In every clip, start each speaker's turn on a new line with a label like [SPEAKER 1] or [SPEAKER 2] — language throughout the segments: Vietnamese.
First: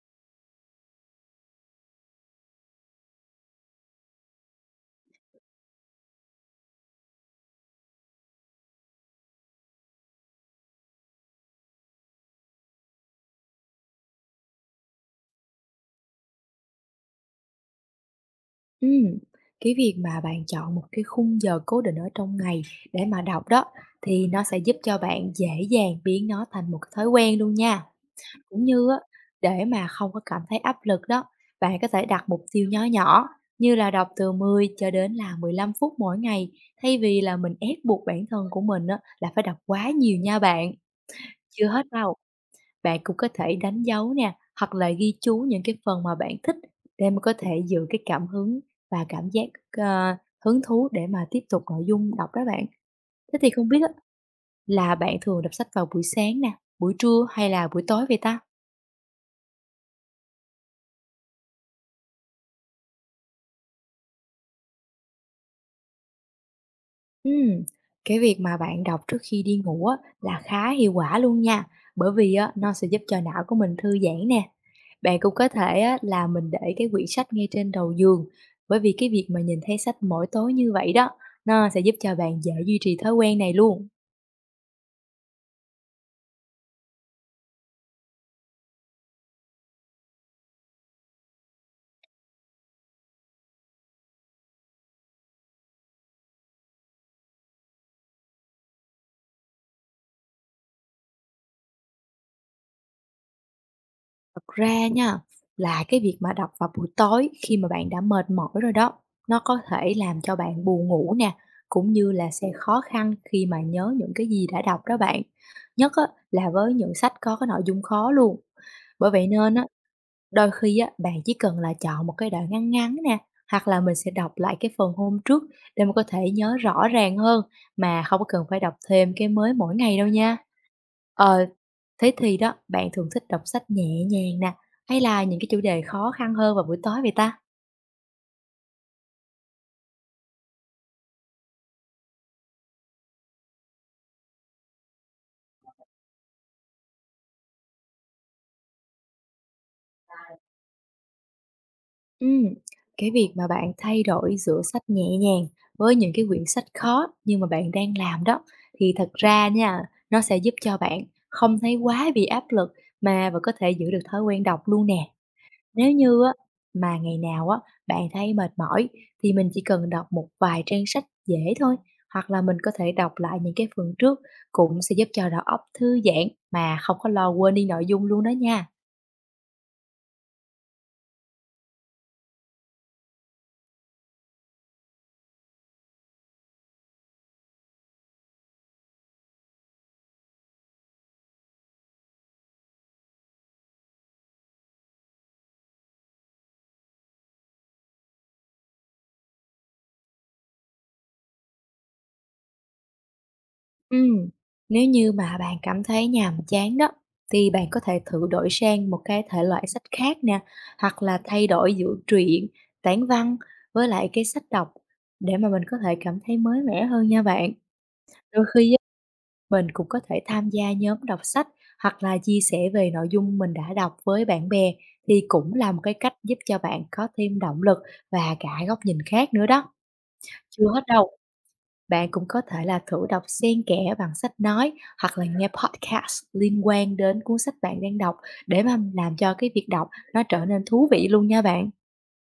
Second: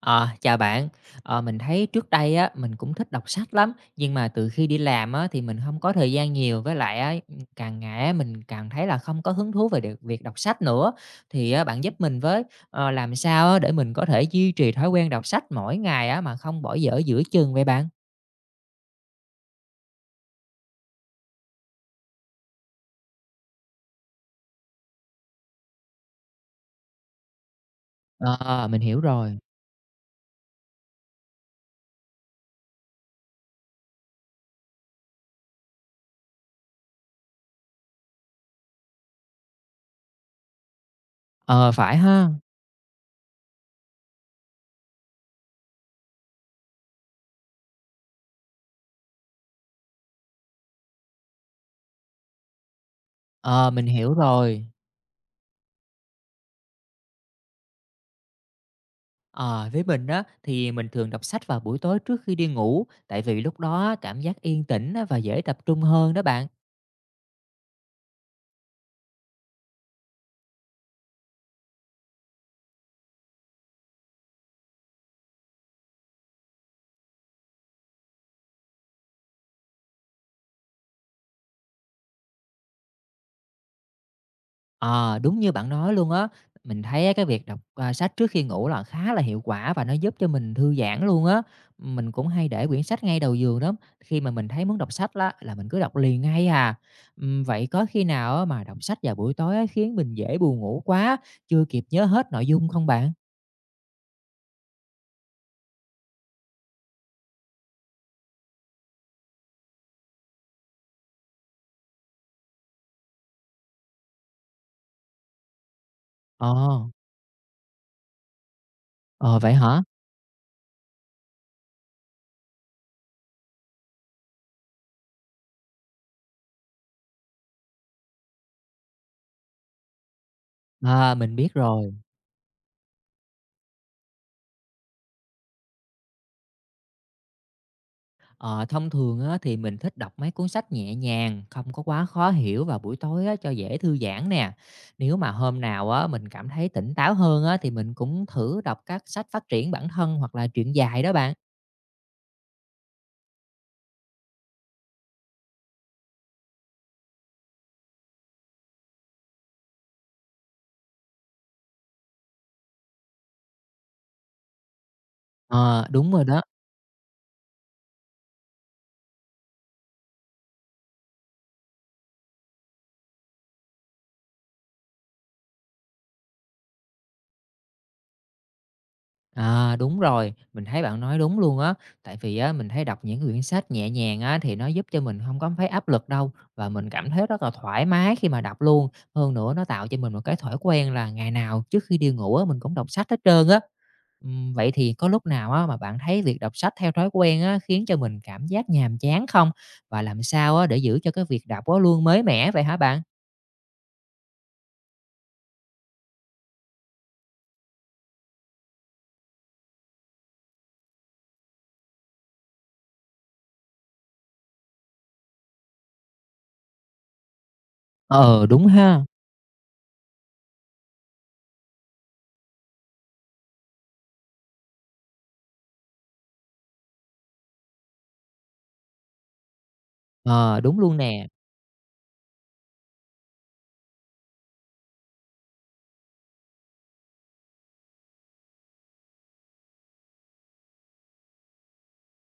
[SPEAKER 1] Ờ, Chào bạn. Mình thấy trước đây á, mình cũng thích đọc sách lắm, nhưng mà từ khi đi làm á, thì mình không có thời gian nhiều với lại á, càng ngày á, mình càng thấy là không có hứng thú về được việc đọc sách nữa. Thì á, bạn giúp mình với, làm sao á, để mình có thể duy trì thói quen đọc sách mỗi ngày á, mà không bỏ dở giữa chừng vậy bạn?
[SPEAKER 2] Ừm, cái việc mà bạn chọn một cái khung giờ cố định ở trong ngày để mà đọc đó thì nó sẽ giúp cho bạn dễ dàng biến nó thành một cái thói quen luôn nha. Cũng
[SPEAKER 1] Ờ, mình
[SPEAKER 2] như á,
[SPEAKER 1] hiểu rồi.
[SPEAKER 2] để mà không có cảm thấy áp lực đó, bạn có thể đặt mục tiêu nhỏ nhỏ như là đọc từ 10 cho đến là 15 phút mỗi ngày thay vì là mình ép buộc bản thân của mình á, là phải đọc quá nhiều nha bạn. Chưa
[SPEAKER 1] Ờ,
[SPEAKER 2] hết
[SPEAKER 1] Phải
[SPEAKER 2] đâu,
[SPEAKER 1] ha.
[SPEAKER 2] bạn cũng có thể đánh dấu nè, hoặc là ghi chú những cái phần mà bạn thích để mà có thể giữ cái cảm hứng và cảm giác, ờ, hứng thú để mà tiếp tục nội dung đọc đó bạn. Thế thì không
[SPEAKER 1] Ờ,
[SPEAKER 2] biết
[SPEAKER 1] mình
[SPEAKER 2] á,
[SPEAKER 1] hiểu rồi.
[SPEAKER 2] là bạn thường đọc sách vào buổi sáng nè, buổi trưa hay là buổi tối vậy ta?
[SPEAKER 1] Ờ, với mình á, thì mình thường đọc sách vào buổi tối trước khi đi ngủ, tại vì lúc đó á, cảm giác yên tĩnh á, và dễ tập trung hơn đó bạn.
[SPEAKER 2] Ừm, cái việc mà bạn đọc trước khi đi ngủ á, là khá hiệu quả luôn nha, bởi vì á, nó sẽ giúp cho não của mình thư giãn nè. Bạn cũng có thể á, là mình để cái quyển sách ngay trên đầu giường, bởi vì cái việc mà nhìn thấy sách mỗi tối như vậy đó, nó sẽ giúp cho bạn dễ duy trì thói quen này luôn.
[SPEAKER 1] Ờ, Đúng như bạn nói luôn á. Mình thấy á cái việc đọc, à, sách trước khi ngủ là khá là hiệu quả và nó giúp cho mình thư giãn luôn á. Mình cũng hay để quyển sách ngay đầu giường lắm, khi mà mình thấy muốn đọc sách á là mình cứ đọc liền ngay à. Vậy có khi nào á mà đọc sách vào buổi tối á khiến mình dễ buồn ngủ quá, chưa kịp nhớ hết nội dung không bạn?
[SPEAKER 2] Thật ra nha, là cái việc mà đọc vào buổi tối khi mà bạn đã mệt mỏi rồi đó, nó có thể làm cho bạn buồn ngủ nè, cũng như là sẽ khó khăn khi mà nhớ những cái gì đã đọc đó bạn. Nhất á, là với
[SPEAKER 1] Ờ,
[SPEAKER 2] những sách có cái nội dung khó luôn. Bởi vậy
[SPEAKER 1] ờ, Vậy
[SPEAKER 2] nên á,
[SPEAKER 1] hả?
[SPEAKER 2] đôi khi á, bạn chỉ cần là chọn một cái đoạn ngắn ngắn nè, hoặc là mình sẽ đọc lại cái phần hôm trước để mà có thể nhớ rõ ràng hơn, mà không có cần phải đọc thêm cái mới mỗi ngày đâu nha.
[SPEAKER 1] À, mình
[SPEAKER 2] Ờ,
[SPEAKER 1] biết rồi.
[SPEAKER 2] thế thì đó, bạn thường thích đọc sách nhẹ nhàng nè, hay là những cái chủ đề khó khăn hơn vào buổi tối vậy ta?
[SPEAKER 1] Ờ, Thông thường á, thì mình thích đọc mấy cuốn sách nhẹ nhàng, không có quá khó hiểu vào buổi tối á, cho dễ thư giãn nè. Nếu mà hôm nào á, mình cảm thấy tỉnh táo hơn á, thì mình cũng thử đọc các sách phát triển bản thân hoặc là truyện dài đó bạn.
[SPEAKER 2] Ừm, cái việc mà bạn thay đổi giữa sách nhẹ nhàng với những cái quyển sách khó nhưng mà bạn đang làm đó thì thật ra nha, nó sẽ giúp cho bạn không thấy quá bị áp lực mà vẫn có thể giữ được thói quen đọc luôn nè.
[SPEAKER 1] Ờ,
[SPEAKER 2] Nếu
[SPEAKER 1] Đúng
[SPEAKER 2] như
[SPEAKER 1] rồi
[SPEAKER 2] á
[SPEAKER 1] đó.
[SPEAKER 2] mà ngày nào á bạn thấy mệt mỏi thì mình chỉ cần đọc một vài trang sách dễ thôi, hoặc là mình có thể đọc lại những cái phần trước cũng sẽ giúp cho đầu óc thư giãn mà không có lo quên đi nội dung luôn đó nha.
[SPEAKER 1] À, đúng rồi, mình thấy bạn nói đúng luôn á. Tại vì á, mình thấy đọc những quyển sách nhẹ nhàng á, thì nó giúp cho mình không có thấy áp lực đâu. Và mình cảm thấy rất là thoải mái khi mà đọc luôn. Hơn nữa nó tạo cho mình một cái thói quen là ngày nào trước khi đi ngủ á, mình cũng đọc sách hết trơn á. Vậy thì có lúc nào á mà bạn thấy việc đọc sách theo thói quen á khiến cho mình cảm giác nhàm chán không? Và làm sao á để giữ cho cái việc đọc á luôn mới mẻ vậy hả bạn?
[SPEAKER 2] Ừm, nếu như mà bạn cảm thấy nhàm chán đó, thì bạn có thể thử đổi sang một cái thể loại sách khác nè, hoặc là thay đổi giữa truyện, tản văn với lại cái sách đọc để mà mình có thể cảm thấy mới mẻ hơn nha bạn. Đôi
[SPEAKER 1] Ờ, Đúng
[SPEAKER 2] khi á,
[SPEAKER 1] ha.
[SPEAKER 2] mình cũng có thể tham gia nhóm đọc sách hoặc là chia sẻ về nội dung mình đã đọc với bạn bè thì cũng là một cái cách giúp cho bạn có thêm động lực và cả góc nhìn khác nữa đó.
[SPEAKER 1] Ờ,
[SPEAKER 2] Chưa
[SPEAKER 1] Đúng
[SPEAKER 2] hết
[SPEAKER 1] luôn
[SPEAKER 2] đâu,
[SPEAKER 1] nè.
[SPEAKER 2] bạn cũng có thể là thử đọc xen kẽ bằng sách nói hoặc là nghe podcast liên quan đến cuốn sách bạn đang đọc để mà làm cho cái việc đọc nó trở nên thú vị luôn nha bạn.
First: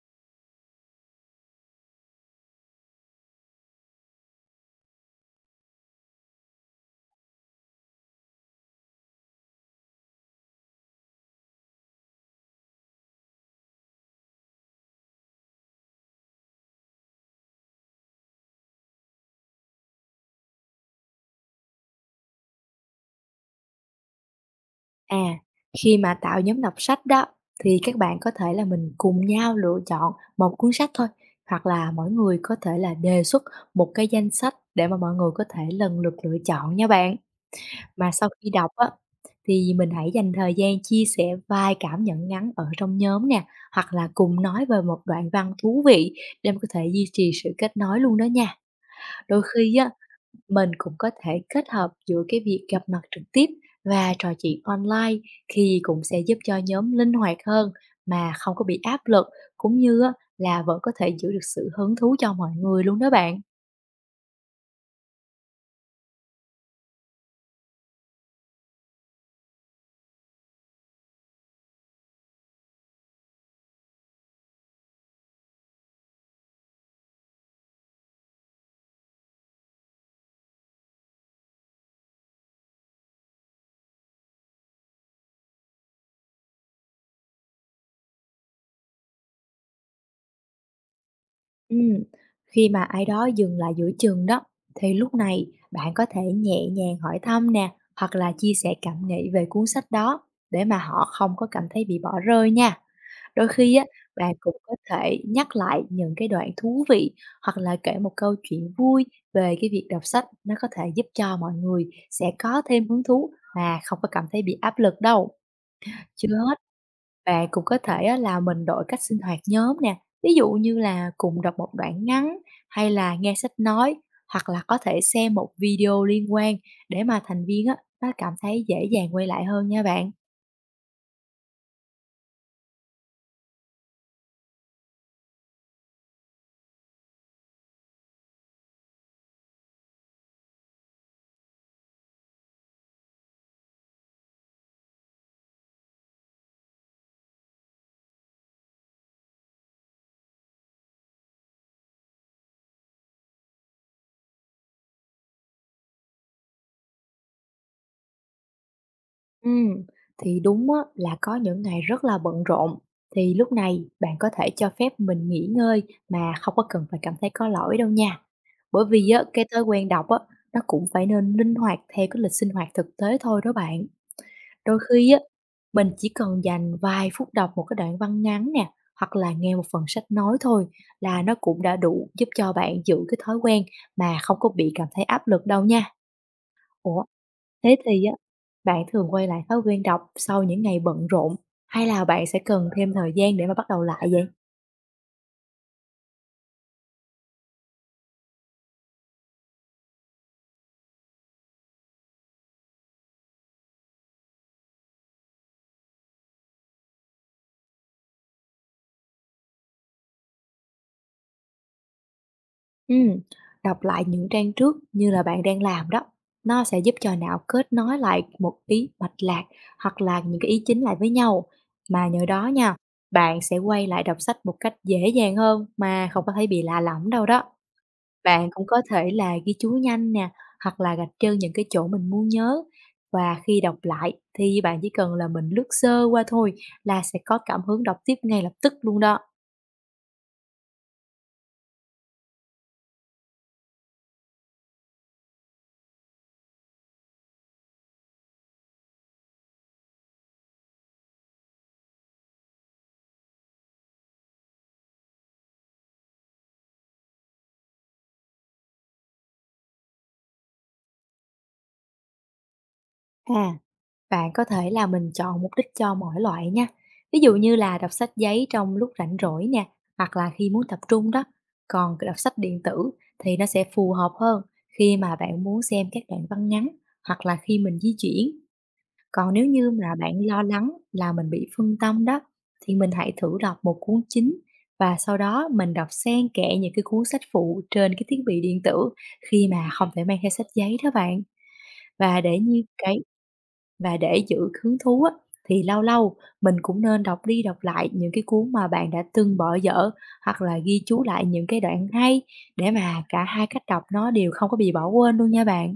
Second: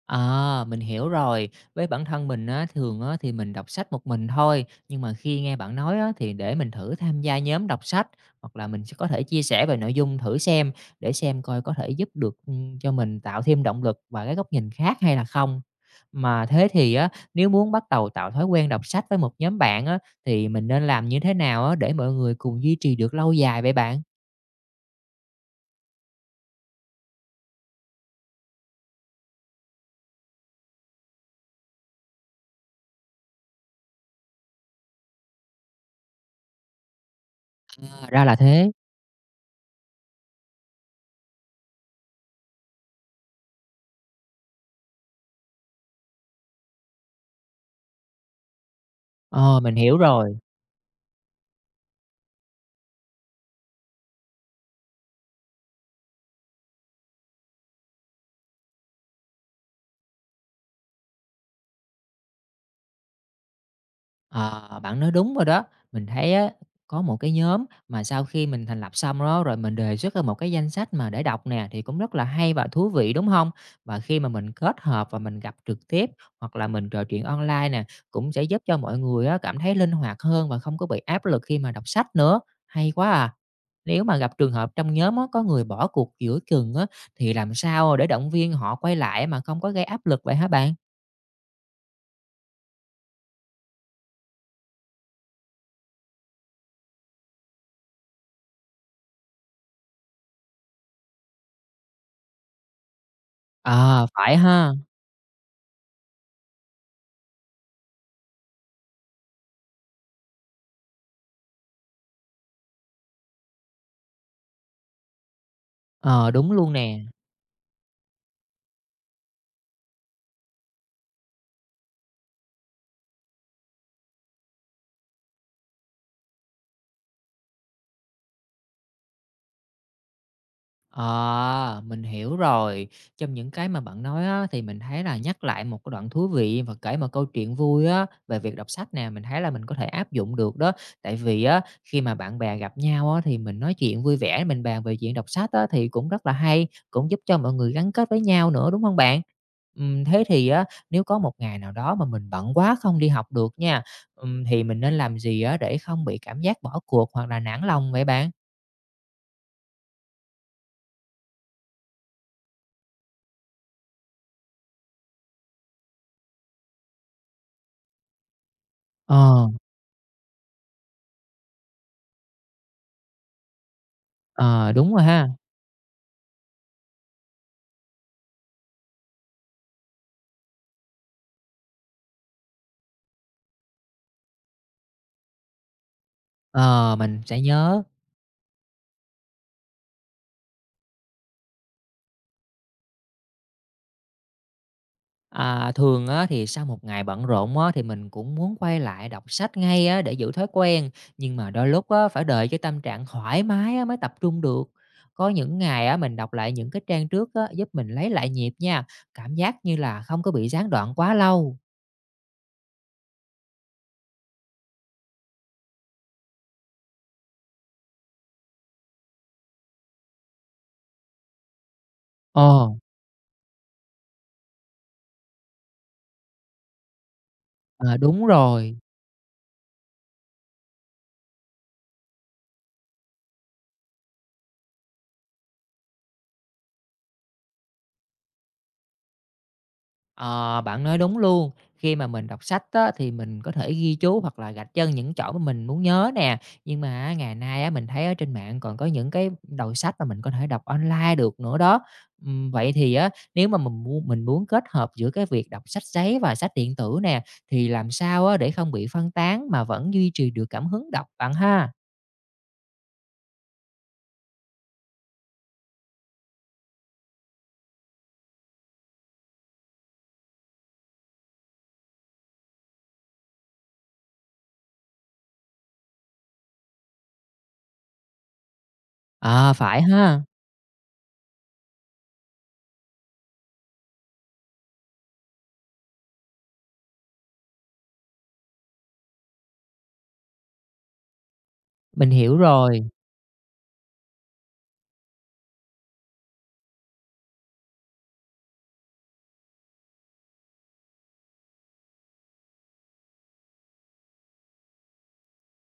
[SPEAKER 1] À, mình hiểu rồi. Với bản thân mình á, thường á, thì mình đọc sách một mình thôi. Nhưng mà khi nghe bạn nói á, thì để mình thử tham gia nhóm đọc sách hoặc là mình sẽ có thể chia sẻ về nội dung thử xem để xem coi có thể giúp được ừ, cho mình tạo thêm động lực và cái góc nhìn khác hay là không. Mà thế thì á, nếu muốn bắt đầu tạo thói quen đọc sách với một nhóm bạn á, thì mình nên làm như thế nào á, để mọi người cùng duy trì được lâu dài vậy bạn?
[SPEAKER 2] À, khi mà tạo nhóm đọc sách đó thì các bạn có thể là mình cùng nhau lựa chọn một cuốn sách thôi hoặc là mỗi người có thể là đề xuất một cái danh sách để mà mọi người có thể lần lượt lựa chọn nha bạn.
[SPEAKER 1] À,
[SPEAKER 2] Mà
[SPEAKER 1] ra
[SPEAKER 2] sau
[SPEAKER 1] là
[SPEAKER 2] khi đọc
[SPEAKER 1] thế.
[SPEAKER 2] á, thì mình hãy dành thời gian chia sẻ vài cảm nhận ngắn ở trong nhóm nè, hoặc là cùng nói về một đoạn văn thú vị để mà có thể duy trì sự kết nối luôn đó nha. Đôi
[SPEAKER 1] Ờ, mình
[SPEAKER 2] khi á,
[SPEAKER 1] hiểu rồi.
[SPEAKER 2] mình cũng có thể kết hợp giữa cái việc gặp mặt trực tiếp và trò chuyện online thì cũng sẽ giúp cho nhóm linh hoạt hơn mà không có bị áp lực, cũng như á là vẫn có thể giữ được sự hứng thú cho mọi người luôn đó bạn.
[SPEAKER 1] Ờ, Bạn nói đúng rồi đó. Mình thấy á, có một cái nhóm mà sau khi mình thành lập xong đó, rồi mình đề xuất ra một cái danh sách mà để đọc nè, thì cũng rất là hay và thú vị, đúng không. Và khi mà mình kết hợp và mình gặp trực tiếp hoặc là mình trò chuyện online nè, cũng sẽ giúp cho mọi người á, cảm thấy linh hoạt hơn và không có bị áp lực khi mà đọc sách nữa. Hay quá à! Nếu mà gặp trường hợp trong nhóm á, có người bỏ cuộc giữa chừng á, thì làm sao để động viên họ quay lại mà không có gây áp lực vậy hả bạn?
[SPEAKER 2] Ừm, khi mà ai đó dừng lại giữa chừng đó, thì lúc này bạn có thể nhẹ nhàng hỏi thăm nè, hoặc là chia sẻ cảm nghĩ về cuốn sách đó để mà họ không có cảm thấy bị bỏ rơi nha. Đôi khi á,
[SPEAKER 1] Ờ,
[SPEAKER 2] bạn
[SPEAKER 1] Phải
[SPEAKER 2] cũng
[SPEAKER 1] ha.
[SPEAKER 2] có thể nhắc lại những cái đoạn thú vị hoặc là kể một câu chuyện vui về cái việc đọc sách, nó có thể giúp cho mọi người sẽ có thêm hứng thú mà không có cảm thấy bị áp lực đâu.
[SPEAKER 1] Ờ,
[SPEAKER 2] Chưa
[SPEAKER 1] Đúng
[SPEAKER 2] hết,
[SPEAKER 1] luôn nè.
[SPEAKER 2] bạn cũng có thể á là mình đổi cách sinh hoạt nhóm nè, ví dụ như là cùng đọc một đoạn ngắn hay là nghe sách nói, hoặc là có thể xem một video liên quan để mà thành viên á, nó cảm thấy dễ dàng quay lại hơn nha bạn.
[SPEAKER 1] À, mình hiểu rồi. Trong những cái mà bạn nói á, thì mình thấy là nhắc lại một cái đoạn thú vị và kể một câu chuyện vui á, về việc đọc sách nè, mình thấy là mình có thể áp dụng được đó. Tại vì á, khi mà bạn bè gặp nhau á, thì mình nói chuyện vui vẻ, mình bàn về chuyện đọc sách á, thì cũng rất là hay, cũng giúp cho mọi người gắn kết với nhau nữa, đúng không bạn? Thế thì á, nếu có một ngày nào đó mà mình bận quá không đi học được nha, thì mình nên làm gì á, để không bị cảm giác bỏ cuộc hoặc là nản lòng vậy bạn?
[SPEAKER 2] Ừ thì đúng á, là có những ngày rất là bận rộn, thì lúc này bạn có thể cho phép mình nghỉ ngơi mà không có cần phải cảm thấy có lỗi đâu nha. Bởi vì á, cái
[SPEAKER 1] Ờ,
[SPEAKER 2] thói quen đọc á, nó cũng phải nên linh hoạt theo cái lịch sinh hoạt thực tế thôi đó bạn.
[SPEAKER 1] ờ,
[SPEAKER 2] Đôi
[SPEAKER 1] Đúng rồi
[SPEAKER 2] khi á,
[SPEAKER 1] ha.
[SPEAKER 2] mình chỉ cần dành vài phút đọc một cái đoạn văn ngắn nè, hoặc là nghe một phần sách nói thôi là nó cũng đã đủ giúp cho bạn giữ cái thói quen mà không có bị cảm thấy áp lực đâu nha.
[SPEAKER 1] Ờ,
[SPEAKER 2] Ủa,
[SPEAKER 1] mình sẽ
[SPEAKER 2] thế
[SPEAKER 1] nhớ.
[SPEAKER 2] thì á, bạn thường quay lại thói quen đọc sau những ngày bận rộn, hay là bạn sẽ cần thêm thời gian để mà bắt đầu lại vậy?
[SPEAKER 1] À, thường á, thì sau một ngày bận rộn á, thì mình cũng muốn quay lại đọc sách ngay á, để giữ thói quen, nhưng mà đôi lúc á, phải đợi cho tâm trạng thoải mái á, mới tập trung được. Có những ngày á, mình đọc lại những cái trang trước á, giúp mình lấy lại nhịp nha, cảm giác như là không có bị gián đoạn quá lâu.
[SPEAKER 2] Ừm, đọc lại những trang trước như là bạn đang làm đó, nó sẽ giúp cho não kết nối lại một ý mạch lạc hoặc là những cái ý chính lại với nhau. Mà nhờ đó
[SPEAKER 1] Ờ,
[SPEAKER 2] nha, bạn sẽ quay lại đọc sách một cách dễ dàng hơn mà không có thấy bị lạ lẫm đâu đó.
[SPEAKER 1] Đúng
[SPEAKER 2] Bạn cũng
[SPEAKER 1] rồi.
[SPEAKER 2] có thể là ghi chú nhanh nè, hoặc là gạch chân những cái chỗ mình muốn nhớ. Và khi đọc lại thì bạn chỉ cần là mình lướt sơ qua thôi là sẽ có cảm hứng đọc tiếp ngay lập tức luôn đó.
[SPEAKER 1] Ờ, Bạn nói đúng luôn. Khi mà mình đọc sách á, thì mình có thể ghi chú hoặc là gạch chân những chỗ mà mình muốn nhớ nè. Nhưng mà á, ngày nay á, mình thấy ở trên mạng còn có những cái đầu sách mà mình có thể đọc online được nữa đó. Vậy thì á, nếu mà mình muốn kết hợp giữa cái việc đọc sách giấy và sách điện tử nè, thì làm sao á, để không bị phân tán mà vẫn duy trì được cảm hứng đọc bạn ha?
[SPEAKER 2] À, bạn có thể là mình chọn mục đích cho mỗi loại nha. Ví dụ như là đọc sách giấy trong lúc rảnh rỗi nè, hoặc là khi muốn tập trung đó. Còn cái đọc sách điện tử thì nó sẽ phù hợp hơn khi mà bạn muốn xem các đoạn văn ngắn hoặc là khi mình di chuyển. Còn nếu
[SPEAKER 1] À,
[SPEAKER 2] như
[SPEAKER 1] phải
[SPEAKER 2] mà bạn
[SPEAKER 1] ha,
[SPEAKER 2] lo lắng là mình bị phân tâm đó, thì mình hãy thử đọc một cuốn chính và sau đó mình đọc xen kẽ những cái cuốn sách phụ trên cái thiết bị điện tử khi mà không phải mang theo sách giấy đó bạn.
[SPEAKER 1] mình
[SPEAKER 2] Và
[SPEAKER 1] hiểu
[SPEAKER 2] để như
[SPEAKER 1] rồi.
[SPEAKER 2] cái và để giữ hứng thú á, thì lâu lâu mình cũng nên đọc đi đọc lại những cái cuốn mà bạn đã từng bỏ dở hoặc là ghi chú lại những cái đoạn hay để mà cả hai cách đọc nó đều không có bị bỏ quên luôn nha bạn.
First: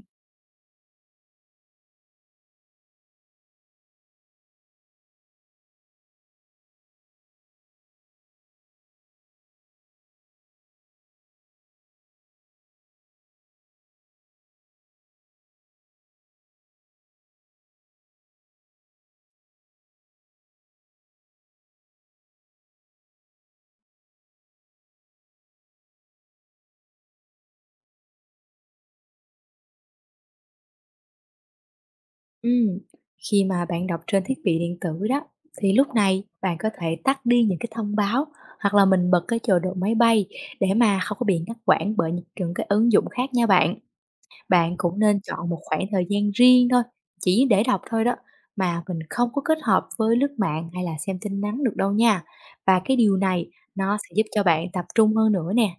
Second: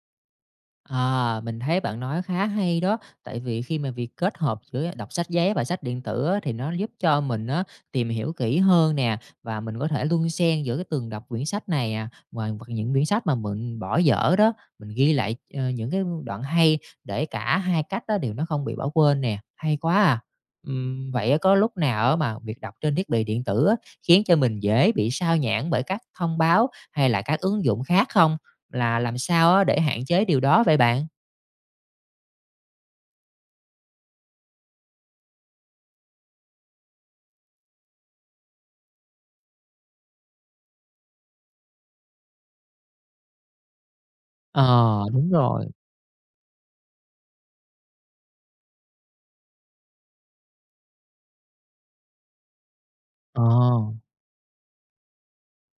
[SPEAKER 1] À, mình thấy bạn nói khá hay đó, tại vì khi mà việc kết hợp giữa đọc sách giấy và sách điện tử á, thì nó giúp cho mình á, tìm hiểu kỹ hơn nè và mình có thể luân xen giữa cái từng đọc quyển sách này à, ngoài hoặc những quyển sách mà mình bỏ dở đó, mình ghi lại những cái đoạn hay để cả hai cách đó đều nó không bị bỏ quên nè, hay quá à. Vậy á, có lúc nào á mà việc đọc trên thiết bị điện tử á, khiến cho mình dễ bị sao nhãng bởi các thông báo hay là các ứng dụng khác không? Là làm sao á để hạn chế điều đó vậy bạn?
[SPEAKER 2] Ừm, khi mà bạn đọc trên thiết bị điện tử đó thì lúc này bạn có thể tắt đi những cái thông báo hoặc là mình bật cái chế độ máy bay để mà không có bị ngắt quãng bởi những cái ứng dụng khác nha bạn. Bạn cũng
[SPEAKER 1] Ờ,
[SPEAKER 2] nên
[SPEAKER 1] Đúng
[SPEAKER 2] chọn một
[SPEAKER 1] rồi.
[SPEAKER 2] khoảng thời gian riêng thôi, chỉ để đọc thôi đó mà mình không có kết hợp với lướt mạng hay là xem tin nhắn được đâu nha. Và cái điều
[SPEAKER 1] Ờ,
[SPEAKER 2] này nó sẽ giúp cho bạn tập trung hơn nữa nè.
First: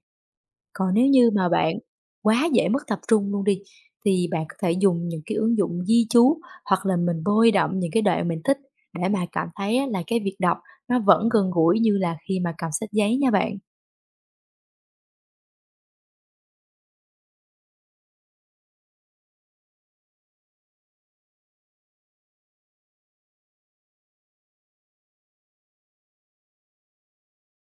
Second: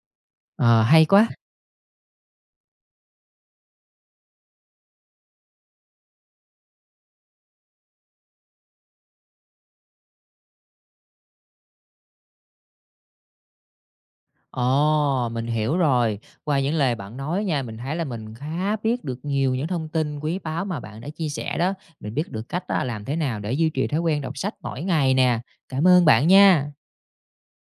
[SPEAKER 1] ờ,
[SPEAKER 2] Còn
[SPEAKER 1] Hay
[SPEAKER 2] nếu
[SPEAKER 1] quá.
[SPEAKER 2] như mà bạn quá dễ mất tập trung luôn đi, thì bạn có thể dùng những cái ứng dụng ghi chú hoặc là mình bôi đậm những cái đoạn mình thích để mà cảm thấy á là cái việc đọc nó vẫn gần gũi như là khi mà cầm sách giấy nha bạn.
[SPEAKER 1] Ồ, mình hiểu rồi. Qua những lời bạn nói nha, mình thấy là mình khá biết được nhiều những thông tin quý báu mà bạn đã chia sẻ đó. Mình biết được cách á làm thế nào để duy trì thói quen đọc sách mỗi ngày nè. Cảm ơn bạn nha.